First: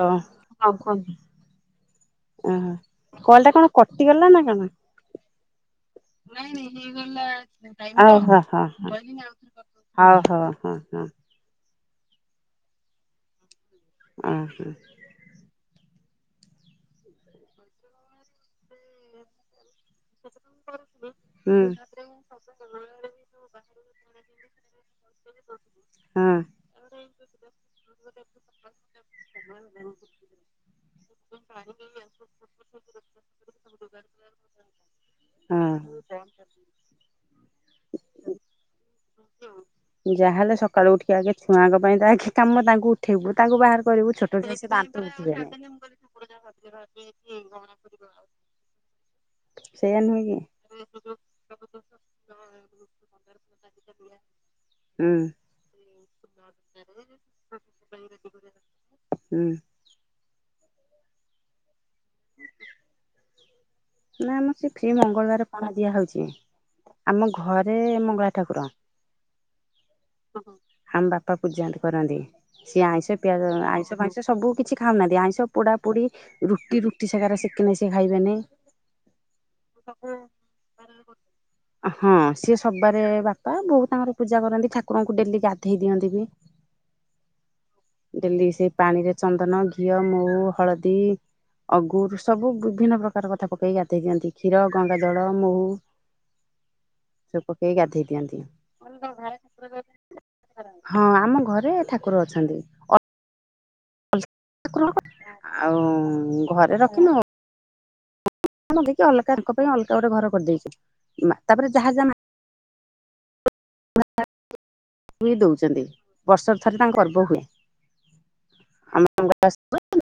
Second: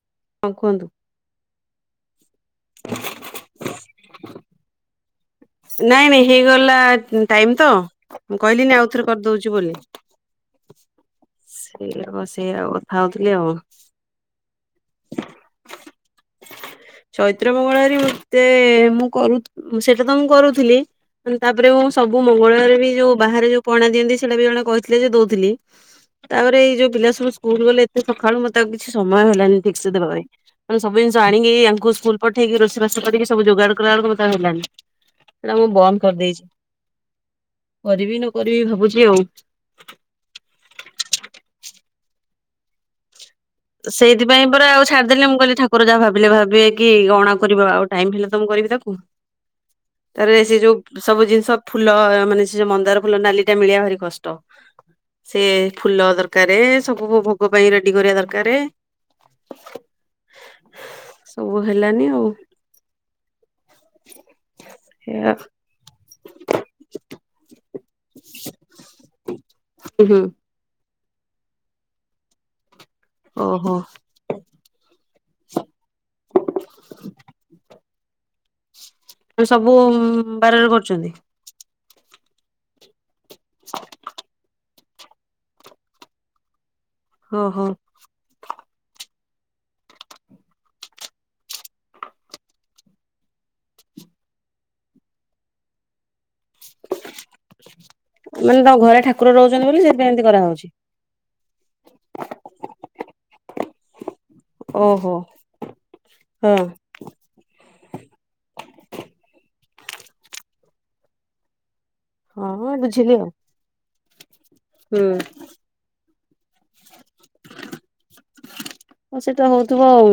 ହଁ କୁହନ୍ତୁ। ଓହୋ କଲ୍ ଟା କଣ କଟିଗଲା ନା କଣ? ନାଇଁ ନାଇଁ ହେଇଗଲା ଟାଇମ ତ ଓହୋ ମୁଁ ହୋ ହୋ। କହିଲିନି ଆଉଥରେ କରିଦଉଛି ହଉ ହଉ ହଁ ହଁ। ସେୟାକୁ ସେୟାକୁ କଥା ହଉଥିଲି ଆଉ। ଉଁ ହୁଁ। ଚୈତ୍ର ମଙ୍ଗଳାବାରେ ମତେ ମୁଁ କରୁ ସେତ୍ ଟତ ମୁ କରୁଥିଲି ମାନେ ତାପରେ ମୁଁ ସବୁ ମଙ୍ଗଳବାରେ ବି ଯୋଉ ବାହାରେ ଯୋଉ ପଣା ଦିଅନ୍ତି ସେଇଟା ବି ଜଣେ କହିଥିଲେ ଯେ ଦଉଥିଲି। ହଁ ତାପରେ ଏଇ ଯୋଉ ପିଲା ସବୁ ସ୍କୁଲ ଗଲେ ଏତେ ସଖାଳୁ ମତେ ଆଉ କିଛି ସମୟ ହେଲାନି ଠିକ୍ ସେ ଦେବା ପାଇଁ। ମାନେ ସବୁ ଜିନିଷ ଆଣିକି ଆଙ୍କୁ ସ୍କୁଲ ପଠେଇକି ରୋସେଇ ବାସ କରିକି ସବୁ ଯୋଗାଡ କଲା ବେଳୁକୁ ମତେ ଆଉ ହେଲାନି। ସେଇଟା ମୁଁ ବନ୍ଦ କରିଦେଇଛି ହଁ। କରିବି ନ କରିବି ଭାବୁଚି ଆଉ। ଯାହାହେଲେ ସକାଳୁ ଉଠିକି ଆଗେ ଛୁଆଙ୍କ ପାଇଁତ ଆଗେ କାମ ତାଙ୍କୁ ଉଠେଇବୁ ତାଙ୍କୁ ବାହାର କରିବୁ ଛୋଟ ଛୁଆ ସେ ଦାନ୍ତ ଘଷିବେନି ପିଲେ ଭାବିବେ କି କଣ ଆଉ କରିବ ଆଉ ଟାଇମ ହେଲା ତ ମୁଁ କରିବି ତାକୁ। ସେଇଆ ନୁହେଁ କି ତାରେ ସେ ଯୋଉ ସବୁ ଜିନିଷ ଫୁଲ ମାନେ ସେ ଯୋ ମନ୍ଦାର ଫୁଲ ନାଲି ଟା ମିଳିବା ଭାରି କଷ୍ଟ। ହୁଁ ସେ ଫୁଲ ଦରକାରେ ସବୁ ଭୋ-ଭୋଗ ପାଇଁ ରେଡି କରିବା ଦରକାରେ। ହୁଁ। ସବୁ ହେଲାନି ଆଉ। ନା ଆମର ସେ ଫ୍ରୀ ଏୟା ମଙ୍ଗଳବାରେ ପଣା ଦିଆ ହଉଚି ଆମ ଘରେ ମଙ୍ଗଳା ଠାକୁର। ଉଁ ହୁଁ। ଆମ ବାପା ପୂଜା କରନ୍ତି ସିଏ ଆଇଁଷ ପିଆଜ ଓହୋ ଆଇଁଷ ଫାଇଁଷ ସିଏ ସବୁ କିଛି ଖାଉନାହାନ୍ତି ଆଇଁଷ ପୋଡା ପୁଡି ରୁଟି ରୁଟି ସେକା ରେ ସେକିନେ ସେ ଖାଇବେନି। ତାହେଲେ ସବୁ ବାରରେ କରୁଚନ୍ତି? ହଁ ସିଏ ସବାରେ ବାପା ବୋଉ ତାଙ୍କର ପୂଜା କରନ୍ତି ଠାକୁରଙ୍କୁ ଡେଲି ଗାଧେଇ ଦିଅନ୍ତି ବି। ଓ ହୋ। ଡେଲି ସେଇ ପାଣିରେ ଚନ୍ଦନ ଘିଅ ମହୁ ହଳଦୀ ଅଗୁର୍ ସବୁ ବିଭିନ୍ନ ପ୍ରକାର କଥା ପକେଇକି ଗାଧଇ ଦିଅନ୍ତି କ୍ଷୀର ଗଙ୍ଗାଜଳ ମହୁ ନା ସୁୁବୁ ପକେଇ ଗାଧେଇ ଦିଅନ୍ତି। ମାନେ ତମ ଘରେ ଠାକୁର ରହୁଚନ୍ତି ବୋଲି ସେଇଥିପାଇଁ ଏମିତି କରାହଉଚି। ହଁ ଆମ ଘରେ ଠାକୁର ଅଛନ୍ତି। ଓହୋ [inaudible] ଆଉ ହଁ। ଘରେ ରଖିନୁ ମୁଁ ଟିକେ ଅଲଗାଙ୍କ ପାଇଁ ଅଲଗା ଗୋଟେ ଘର କରିଦେଇଚି, ତାପରେ ଯାହା ଯାହା ହଁ ହଁ ବୁଝିଲି ଆଉ। [inaudible] ଫ୍ରୀ ଦଉଚନ୍ତି ବର୍ଷକୁ ଥରେ ତାଙ୍କ ପର୍ବ୍ ହଁ ସେଟା ହଉଥିବ ଆଉ।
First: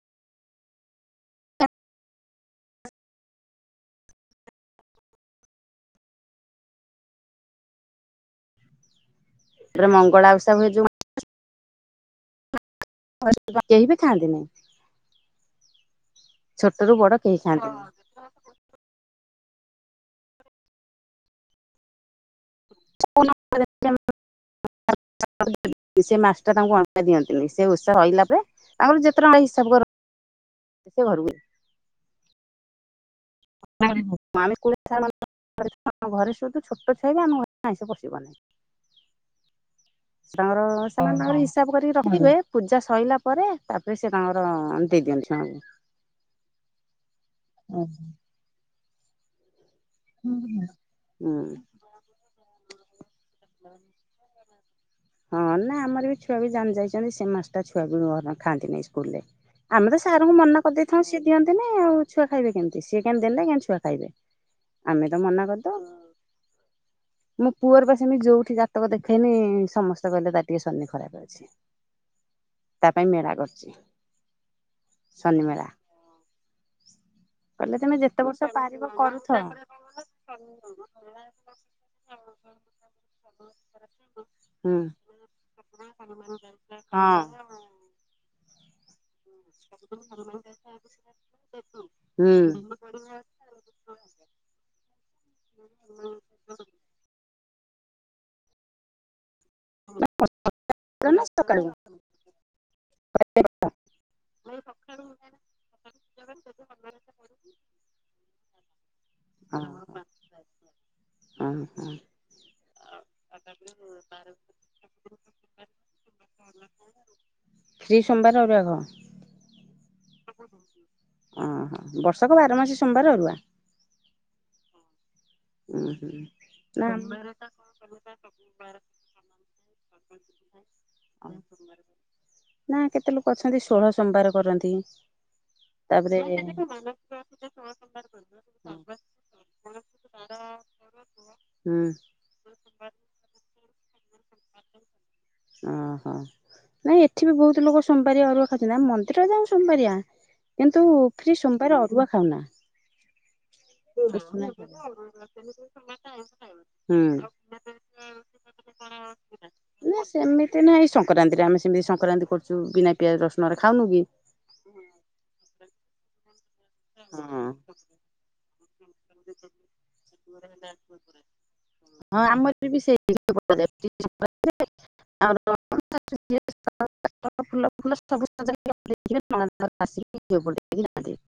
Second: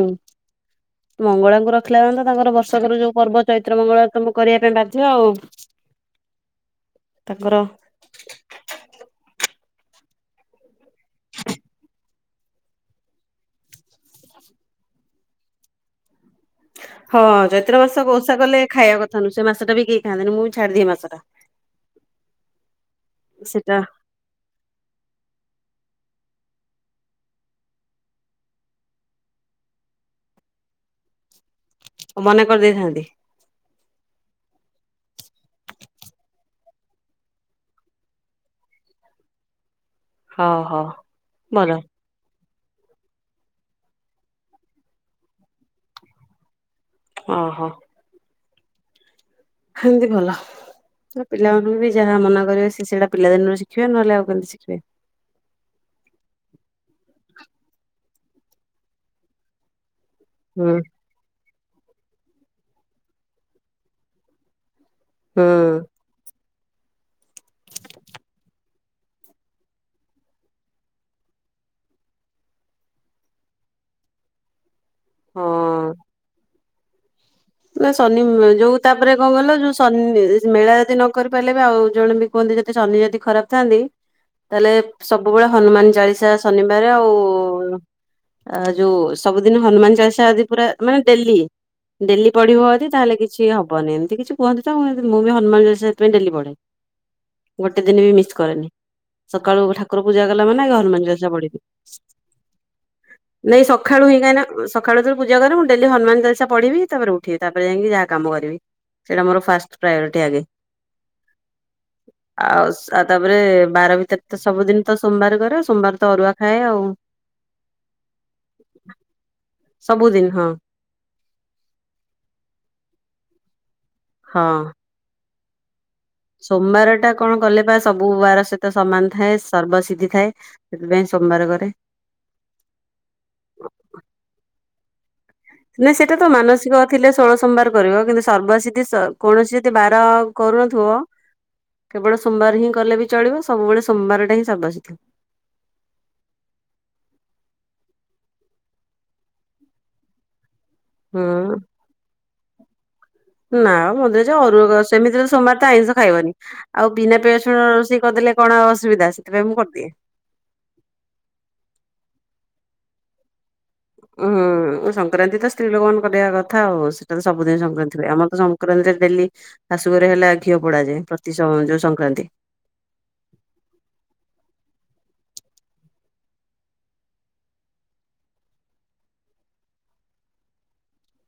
ମଙ୍ଗଳାଙ୍କୁ ରଖିଲା ମାନେ ତ ତାଙ୍କର ବର୍ଷକର ଯୋଉ ପର୍ବ ଚୈତ୍ର ମଙ୍ଗଳବାର ତମୁକୁ କରିବା ପାଇଁ ବାଧ୍ୟ ଆଉ। ତାଙ୍କର ଏଥିରେ ମଙ୍ଗଳାଓଷା ହୁଏ ଯୋଉ ମା [inaudible] କେହି ବି ଖାଆନ୍ତିନି। ଛୋଟରୁ ବଡ ହଁ କେହି ଖାଆନ୍ତିନି। ଚୈତ୍ର ମାସ ବ-ଓଷା କଲେ ଖାଇଆ କଥା ନୁହୁଁ, ସେ ମାସ ଟା ବି କେହି ଖାଆନ୍ତିନି ମୁଁ ବି ଛାଡିଦିଏ ହେଇ ମାସଟା। [unintelligible] ସେଟା [inaudible] ସେ ମାସ୍ ଟା ତାଙ୍କୁ ଅ-ଦିଅନ୍ତିନି ସେ ଓଷା ସଇଲା ପରେ ତାଙ୍କର ଯେତେ ଟଙ୍କା ହିସାବ କର ଯେ ସେ ଘରୁକୁ ଓ ମନା କରିଦେଇଥାନ୍ତି। [inaudible] [inaudible] ଘରେ ସୁଦୁ ଛୋଟ ଛୁଆ ବି ଆମ ଘରେ ଆ-ଇଁଷ ପଶିବନି। ସେ ହଉ ତାଙ୍କର ହଉ ସେମାନେ ତାଙ୍କର ଭଲ ହିସାବ କରିକି ରଖ୍ ରଖିଥିବେ ପୂଜା ସଇଲା ପରେ ତାପରେ ସେ ତାଙ୍କର ଦେଇଦିଅନ୍ତି ସେମାନଙ୍କୁ। ଅଁ ହଁ। ହେମତି ଭ ତ ହୁଁ। ପିଲାମାନଙ୍କୁ ବି ଯାହା ମନା କରିବ ସେ ସେଇଟା ପିଲାଦିନରୁ ଶିଖିବେ ନହେଲେ ଆଉ କେମିତି ଶିଖ୍ [unintelligible] ହଁ ନା ଆମର ବି ଛୁଆ ବି ଜାଣି ଯାଇଚନ୍ତି ସେ ମାସ୍ ଟା ଛୁଆବି [inaudible] ଖାନ୍ତିନି ଇସ୍କୁଲ୍ ରେ। ଆମେ ତ ସାରଙ୍କୁ ମନା ହୁଁ କରିଦେଇଥାଉ ସିଏ ଦିଅନ୍ତିନି ଆଉ ଛୁଆ ଖାଇବେ କେମତି। ସିଏ କିଆଁ ଦେମେ କିଆଁ ଛୁଆ ଖାଇବେ। ଆମେ ତ ହୁଁ ମନା କରିଦଉ। ମୋ ପୁଅର ପା ସେମିତି ଯୋଉଠି ଜାତକ ଦେଖେଇନି ସମସ୍ତେ କହିଲେ ତାର ଟିକେ ଶନି ଖରାପ ଅଛି। ତା ପାଇଁ ମେଳା କରିଚି ଶନିମେଳା। ହଁ। ନା ତମେ ଯେତେ ବର୍ଷ ଶନିମେ ଯୋଉ ପାରିବ ତାପରେ କଣ କରୁଥାଅ। ଗଲ ଯୋଉ ଶନି ମେଳା ଯଦି ନ କରି ପାରିଲେବି ଆଉ ଜଣେ ବି କୁହନ୍ତି ଯଦି ଶନି ଯଦି ଖରାପ୍ ଥାଆନ୍ତି ତାହେଲେ ହୁଁ ସବୁବେଳେ ହନୁମାନ ଚାଳିଶା ଶନିବାରେ ଆଉ ହଁ। ଆ ଯୋଉ ସବୁଦିନି ହନୁମାନ ଚାଳିଶା ଯଦି ପୁରା ମାନେ ଡେଲି ହୁଁ। ଡେଲି ପଢିବ ଯଦି ତାହେଲେ କିଛି ହବନି ଏମିତି କିଛି କୁହନ୍ତି ତ ମୁଁ ହେନ୍ତି ମୁଁ ବି ହନୁମାନ ଚାଳିଶା ସେଥିପାଇଁ ଡେଲି ପଢେ। ଗୋଟେ ଦିନ ବି ମିସ୍ କରେନି ସକାଳୁ ଠାକୁର ପୂଜା କଲା ମାନେ ଆଗ ହନୁମାନଚାଲି ସା ପଢ଼ିବି। ସକାଳୁ ନାଇଁ ସଖାଳୁ ଇଏ କାହିଁନା ସଖାଳୁ ଯେତେବେଳେ ପୂଜା କରେ ମୁଁ ଡେଲି ହନୁମାନ ଚାଲିସା ପଢିବି ତାପରେ ଉ ଠିବି ତାପରେ ଯାଇଁକି ଯାହା କାମ କରିବି ସେଇଟା ମୋର ଫାଷ୍ଟ ପ୍ରାୟୋରିଟି ଆଗେ। ହଁ ହଁ। ଆଉ ଆଉ ତାପରେ ବାର ଭିତରେ ତ ସବୁଦିନ ତ ସୋମବାର କରେ ସୋମବାର ତ ଅରୁଆ ଖାଏ ଆଉ। ଶ୍ରୀ ସୋମବାରେ ଅରୁଆ ଖାଅ? ସବୁଦିନ ହଁ। ଅ ହଁ ବର୍ଷକ ବାରମାସି ସୋମବାରେ ଅରୁଆ? ହଁ। ଉଁହୁ। ସୋମବାରଟା କଣ। କଲେ ବା ସବୁ ବାର ସହିତ ସମାନ ଥାଏ ସର୍ବସିଧି ଥାଏ ସେଥିପାଇଁ ସୋମବାର କରେ। ନା କେତେଲୋକ ଅଛନ୍ତି ଷୋହଳ ସୋମବାର କରନ୍ତି। ନାଇଁ ସେଟା ତ ମାନସିକ ଥିଲେ ଷୋଳ ସମ୍ବାର କରିବ କିନ୍ତୁ ସର୍ବସିଧି କୌଣସି। ଏତେ ବାର କରୁନଥିବ। ହୁଁ। କେବଳ ସୋମବାର ହିଁ କଲେ ବି ଚଳିବ ସବୁବେଳେ ସୋମବାରା ହିଁ ସର୍ବସିଧି। ଓହୋ। ନାଇଁ ଏଠି ବି ବହୁତ ଲୋକ ସୋମ୍ବାରିଆ ଅରୁଆ ଖାଉଛନ୍ତି ଆମେ ମନ୍ଦିର ଯାଉ ସୋମ୍ବାରିଆ। କିନ୍ତୁ ହୁଁ ଫ୍ରୀ ସୋମବାର ଅରୁଆ ଖାଉନା। ନା ମନ୍ଦୀର ଯାଅ ହୁଁ। ଅରୁଆ କ ସେମିତିରେ ତ ସୋମବାରଟା ଆଇଁଷ ଖାଇବନି ଆଉ। ବିନା ପିଆଜ ରସୁଣ ରୋଷେଇ କରିଦେଲେ କଣ ଅସୁବିଧା ସେଥିପାଇଁ ମୁଁ କରଦିଏ। ନା ସେମିତି ନାହିଁ ସଂକ୍ରାନ୍ତିରେ ଆମେ ସେମିତି ସଂକ୍ରାନ୍ତି କରୁଛୁ ବିନା ପିଆଜ ରସୁଣରେ ଖାଉନୁ କି। ଉଁହୁ ସଂକ୍ରାନ୍ତି ତ ସ୍ତ୍ରୀ ଲୋକମାନେ କରିବା କଥା ଆଉ ସେଟା ତ ହଁ ସବୁଦିନ ସଂକ୍ରାନ୍ତି ଥିଲେ ଆମର ତ ସଂକ୍ରାନ୍ତିରେ। ଡେଲି ଶାଶୁଘରେ ହେଲା ଘିଅ ପୋଡାଯାଏ ପ୍ରତି ସଂ ଯୋଉ ହଁ ସଂକ୍ରାନ୍ତି। ଆମର ବି ସେଇ ଘିଅ ପୋଡ଼ାଯାଏ ଯେତେ ସଂକ୍ରାନ୍ତିରେ ଆମର। [unintelligible] ଫୁଲ ଫୁଲ ସବୁ ସଜାହେଇକି ରଖିଥିବେ ପଣା ଦବାକୁ [unintelligible]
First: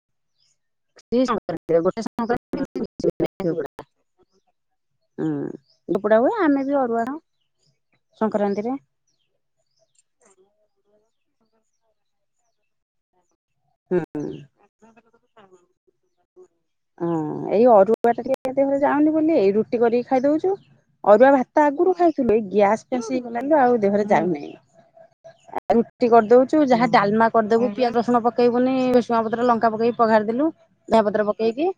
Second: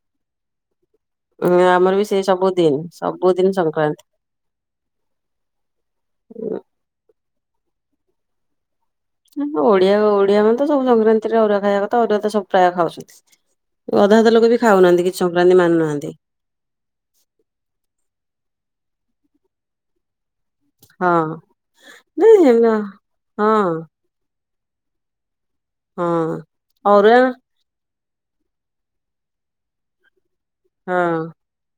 ଉଁ ଆମର ବି ସେ ସବୁ। ଦିନ ସବୁଦିନ ହୁଁ। ସଂକ୍ରାନ୍ତି। ଆଜି ଅରୁଆଣ ସଂକ୍ରାନ୍ତିରେ। ଓଡିଆଗୋ ଓଡିଆମାନେ ତ ସବୁ ସଂକ୍ରାନ୍ତିରେ ଅରୁଆ ଖାଇବା କଥା ଅରୁଆ ତ ସବୁ ପ୍ରାୟ ଖାଉଛନ୍ତି। ଅଧା ହୁଁ। ଅଧା ଲୋକ ବି ଖାଉନାହାନ୍ତି କିଛି ସଂକ୍ରାନ୍ତି ମାନୁନାହାନ୍ତି। ହଁ ଏଇ ଅରୁଆଟା ଟିକେ ଇଆଦେହରେ ଯାଉନି ବୋଲି ଏଇ ରୁଟି କରିକି ଖାଇଦଉଛୁ। ହଁ ଅରୁଆ ଭାତ ଆଗୁରୁ ନାଇଁ ଖାଇଥିଲୁ ଏଇ ହେମ ଗ୍ୟାସ ଫ୍ୟାସ୍ ହଁ ହେଇଗଲାଣି ତ ଆଉ ଦେହରେ ଯାଉନାଇଁ। ରୁଟି ହଁ କରିଦଉଛୁ ଯାହା ଅରୁଆ ଡାଲମା କରିଦବୁ ପିଆଜ ରସୁଣ ପ ପକେଇବୁନି ଭେରସୁଙ୍ଗା ପତ୍ର ଲଙ୍କା ପକେଇ ପଘାରିଦେଲୁ ଧଆଁ ପତ୍ର ହଁ। ପକେଇକି।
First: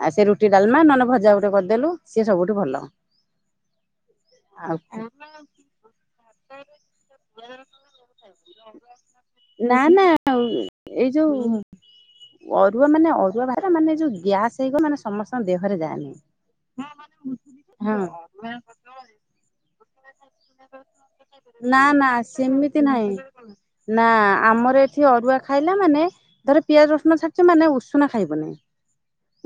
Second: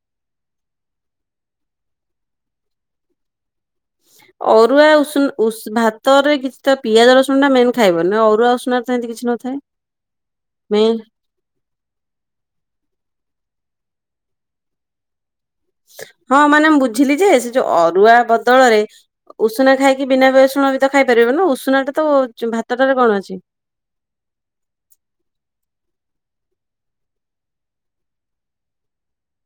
ଆଉ ସେ ରୁଟି ଡାଲମା ନହେଲେ ଭଜା ଗୋଟେ କରିଦେଲୁ ସିଏ ସବୁଠୁ ଭଲ। [unintelligible] ଆଉ ଅରୁଆ ଉଷୁନ ଉଷ ଭାତରେ କିଛି ତ ପିଆଜ ରସୁଣଟା ମେନ୍ ଖାଇବନି ନହ ଅରୁଆ ଉଷୁନାରେ ତ ହେମତି କିଛି ନଥାଏ। ନା ନା। [unintelligible] ଏଇ ଯୋଉ ଅରୁଆ ମାନେ ଅରୁଆ ଭା ମାନେ ଯୋଉ ଗ୍ୟାସ ହେଇଗଲେ ମାନେ ସମସ୍ତଙ୍କ ଦେହ। ହଁ ମାନେ ମୁଁ ବୁଝିଲି ଯେ ସେ ଯୋଉ ଅରୁଆ ବଦଳରେ ହଁ। ଉଷୁନା ଖାଇକି ବିନା ଉଷୁନା ବି ତ ଖାଇପାରିବ ନା ଉଷୁନାଟା ତ ନା ଯୋ ସେମିତି ଭାତଟାରେ ନାହିଁ କଣ ଅଛି। ନା ଆମର ଏଠି ଅରୁଆ ଖାଇଲା ମାନେ ଧର ପିଆଜ ରସୁନ ଛାଡିଛ ମାନେ ଉସୁନା ଖାଇବନି।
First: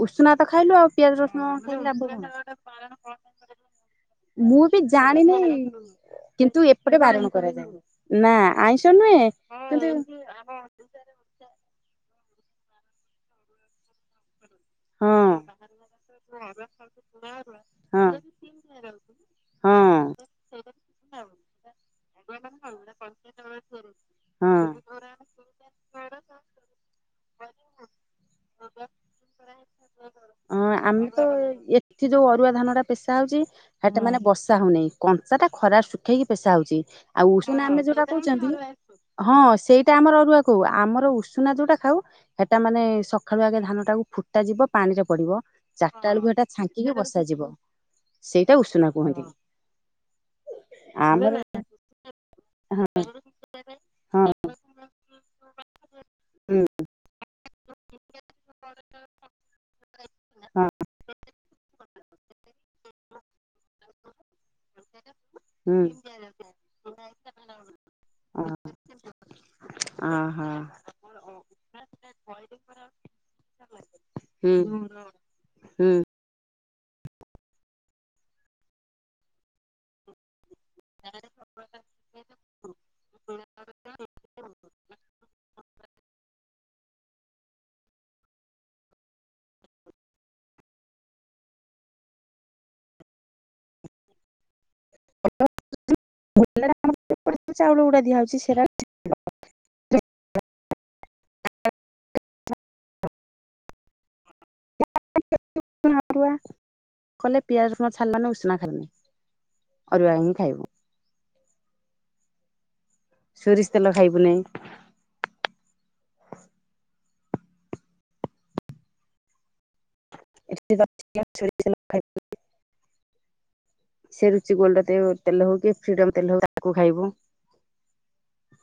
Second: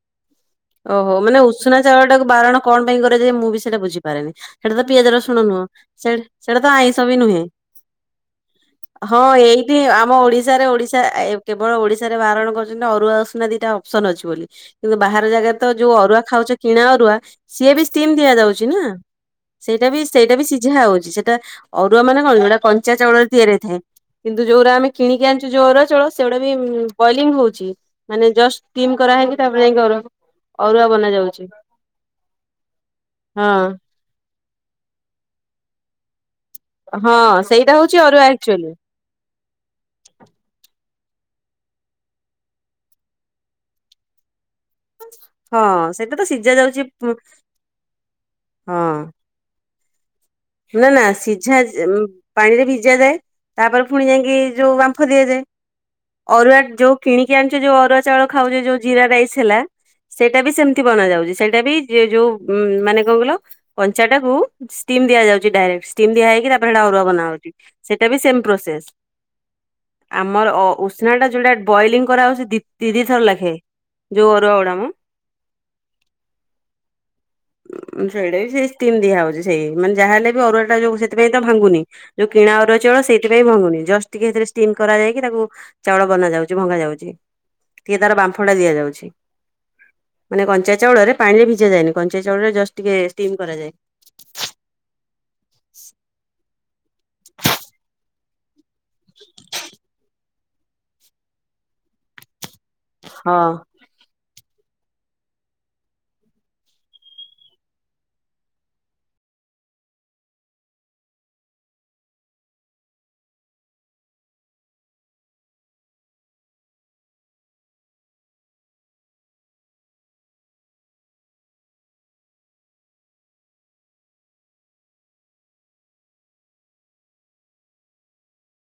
ଉଷୁନା ତ ଖାଇଲୁ ଆଉ ଓହୋ ପିଆଜ ମାନେ ରସୁଣ ଉଷୁନା ଛାଡିକି ଚାଉଳ ଲାଭ ଟାକୁ ବାରଣ କଣ? ପାଇଁ କରାଯାଏ ମୁଁ ବି ସେଇଟା ବୁଝିପାରେନି। ମୁଁ ସେଇଟା ତ ବି ପିଆଜ ରସୁଣ ଜାଣିନି ନୁହଁ ସେ ସେଇଟା କିନ୍ତୁ ତ ଆଇଁଷ ଏପଟେ ବି ବାରଣ ନୁହେଁ। କରାଯାଏ ନା ଆଇଁଷ ହଁ ନୁହେଁ ଏଇଠି କିନ୍ତୁ ଆମ ଓଡିଶାରେ ଓଡିଶା କେବଳ ଓଡିଶାରେ ବାରଣ କରୁଛନ୍ତି ଅରୁଆ ଉଷୁନା ଦିଟା ଅପସନ୍ ଅଛି ବୋଲି କିନ୍ତୁ ବାହାର ଜାଗାରେ ତ ଯୋଉ ଅରୁଆ ଖାଉଛ ହଁ କିଣା ଅରୁଆ ସିଏ ବି ଷ୍ଟିମ୍ ଦିଆଯାଉଛି ନା। ହଁ ସେଇଟା ବି ସେଇଟା ବି ସିଝା ହଉଛି ସେଇଟା ଅରୁଆମାନେ କଣ ଯୋଉଟା କଞ୍ଚା ଚାଉଳରେ ତିଆରି ହେଇଥାଏ। କିନ୍ତୁ ହଁ ଯୋଉରା ଆମେ ହଁ କିଣିକି ଆଣିଛୁ ଯୋଉ ଅରୁଆ ଚାଉଳ ସେଗୁଡା ବି ବଏଲିଙ୍ଗ ହଉଛି। ମାନେ ଜଷ୍ଟ ଟିମ୍ କରାହଇକି ତାପରେ ଯାଇକି ଅରୁଆକୁ ହଁ ଆମେ ତ ଏଠି ଯୋଉ ଅରୁଆ ଧାନଟା ପେଶା ହଉଛି ହଁ। ସେଟା ମାନେ ବସ ସା ହଉନେଇ କଞ୍ଚା ଟା ଖରା ଶୁଖେଇକି ପେଶା ହଉଛି ଆଉ ହଁ ଉଷୁନା ସେଇଟା ଆମେ ହଉଛି ଯୋଉଟା ଅରୁଆ କହୁଛନ୍ତି ଆକ୍ଚୁଆଲି। ହଁ ସେଇଟା ଆମର ଅରୁଆ କହୁ ଆମର ଉଷୁନା ଯୋଉଟା ଖାଉ ସେଟା ମାନେ ସକାଳୁ ଆଗେ ଧାନଟାକୁ ଫୁଟା ଯିବ ପାଣି ରେ ପଡିବ ହଁ ଚାରିଟା ସେଇଟା ତ ବେଳକୁ ହେଟା ସିଝା ଯାଉଛି ଛାଙ୍କିକି ଉଁ ବସାଯିବ ସେଇଟା ହଁ ଉଷୁନା କୁହନ୍ତି। ନା ନା ଆମର ସିଝା ପାଣିରେ ଭିଜ ଯାଏ ତାପରେ ପୁଣି ହଁ ଯାଇକି ଯୋଉ ବାମ୍ଫ ଦିଆଯାଏ। ଅରୁଆ ହୁଁ ଯୋଉ କିଣିକି ଆଣୁଛେ ଯୋଉ ଅରୁଆ ଚାଉଳ ଖାଉଛେ ଯୋଉ ଜିରା ରାଇସ୍ ହେଲା ସେଇଟା ବି ହଁ ସେମିତି ବନା ଯାଉଛି ସେଇଟା ବି ଯ ଯୋଉ ଉ ମାନେ କଣ କିଲ କଞ୍ଚାଟାକୁ ଷ୍ଟିମ୍ ଦିଆଯାଉଛି ହୁଁ ଡାଇରେକ୍ଟ ଷ୍ଟିମ୍ ଦିଆ ହେଇକି ତାପରେ ସେଟା ଅରୁଆ ବନାଉଛି ସେଇଟା ବି ସେମ ପ୍ରୋସେସ। ଓହୋ ଆମର ଉଷୁନା ଟା ଯୋଉଟା ବଏଲିଙ୍ଗ କରାଉଛି ଦି ଦି ଥର ଲାଖେ ଯୋଉ ହୁଁ ଅରୁଆ ଗୁଡାମ। ହୁଁ। ସେଇଟା ବି ସେଇ ଷ୍ଟିମ ଦିଆ ହଉଛି ସେଇ ମାନେ ଯାହାହେଲେ ବି ଅରୁଆ ଯଉ ସେଥିଇଁ ତ ଭାଙ୍ଗୁନି ଯୋଉ କିଣା ଅରୁଆ ଚାଉଳ ସେଇଥି ପାଇଁ ଭାଙ୍ଗୁନି ଜଷ୍ଟ ଟିକିଏ ସେଥିରେ ଷ୍ଟିମ କରାଯାଇକି ତାକୁ ଚାଉଳ ବନା ଯାଉଛି ଭଙ୍ଗା ଯାଉଛି ଟିକିଏ ତାର ବାମ୍ଫଟା ଦିଆଯାଉଛି। ମାନେ କଞ୍ଚା ଚାଉଳରେ ପାଣିରେ ଭିଜା ଯାନି କଞ୍ଚା ଚାଉଳରେ ଜଷ୍ଟ ଟିକେ ଷ୍ଟିମ୍ କରାଯାଏ। [unintelligible] ଚାଉଳ ଗୁଡା ଦିଆଉଛି ସେରା ହଁ। [unintelligible] କଲେ ପିଆଜ ରସୁଣ ଛାଡ଼ିଲ ମାନେ ଉଷୁନା ଖାଇବନି। ଅରୁଆ ହିଁ ଖାଇବୁ। ସୋରିଷ ତେଲ ଖାଇବୁ ନେଇ [unintelligible] ସେ ରୁଚି ଗୋଲଡତେ ତେଲ ହଉ କି ଫ୍ରିଡମ ତେଲ ହଉ ତାକୁ ଖାଇବୁ।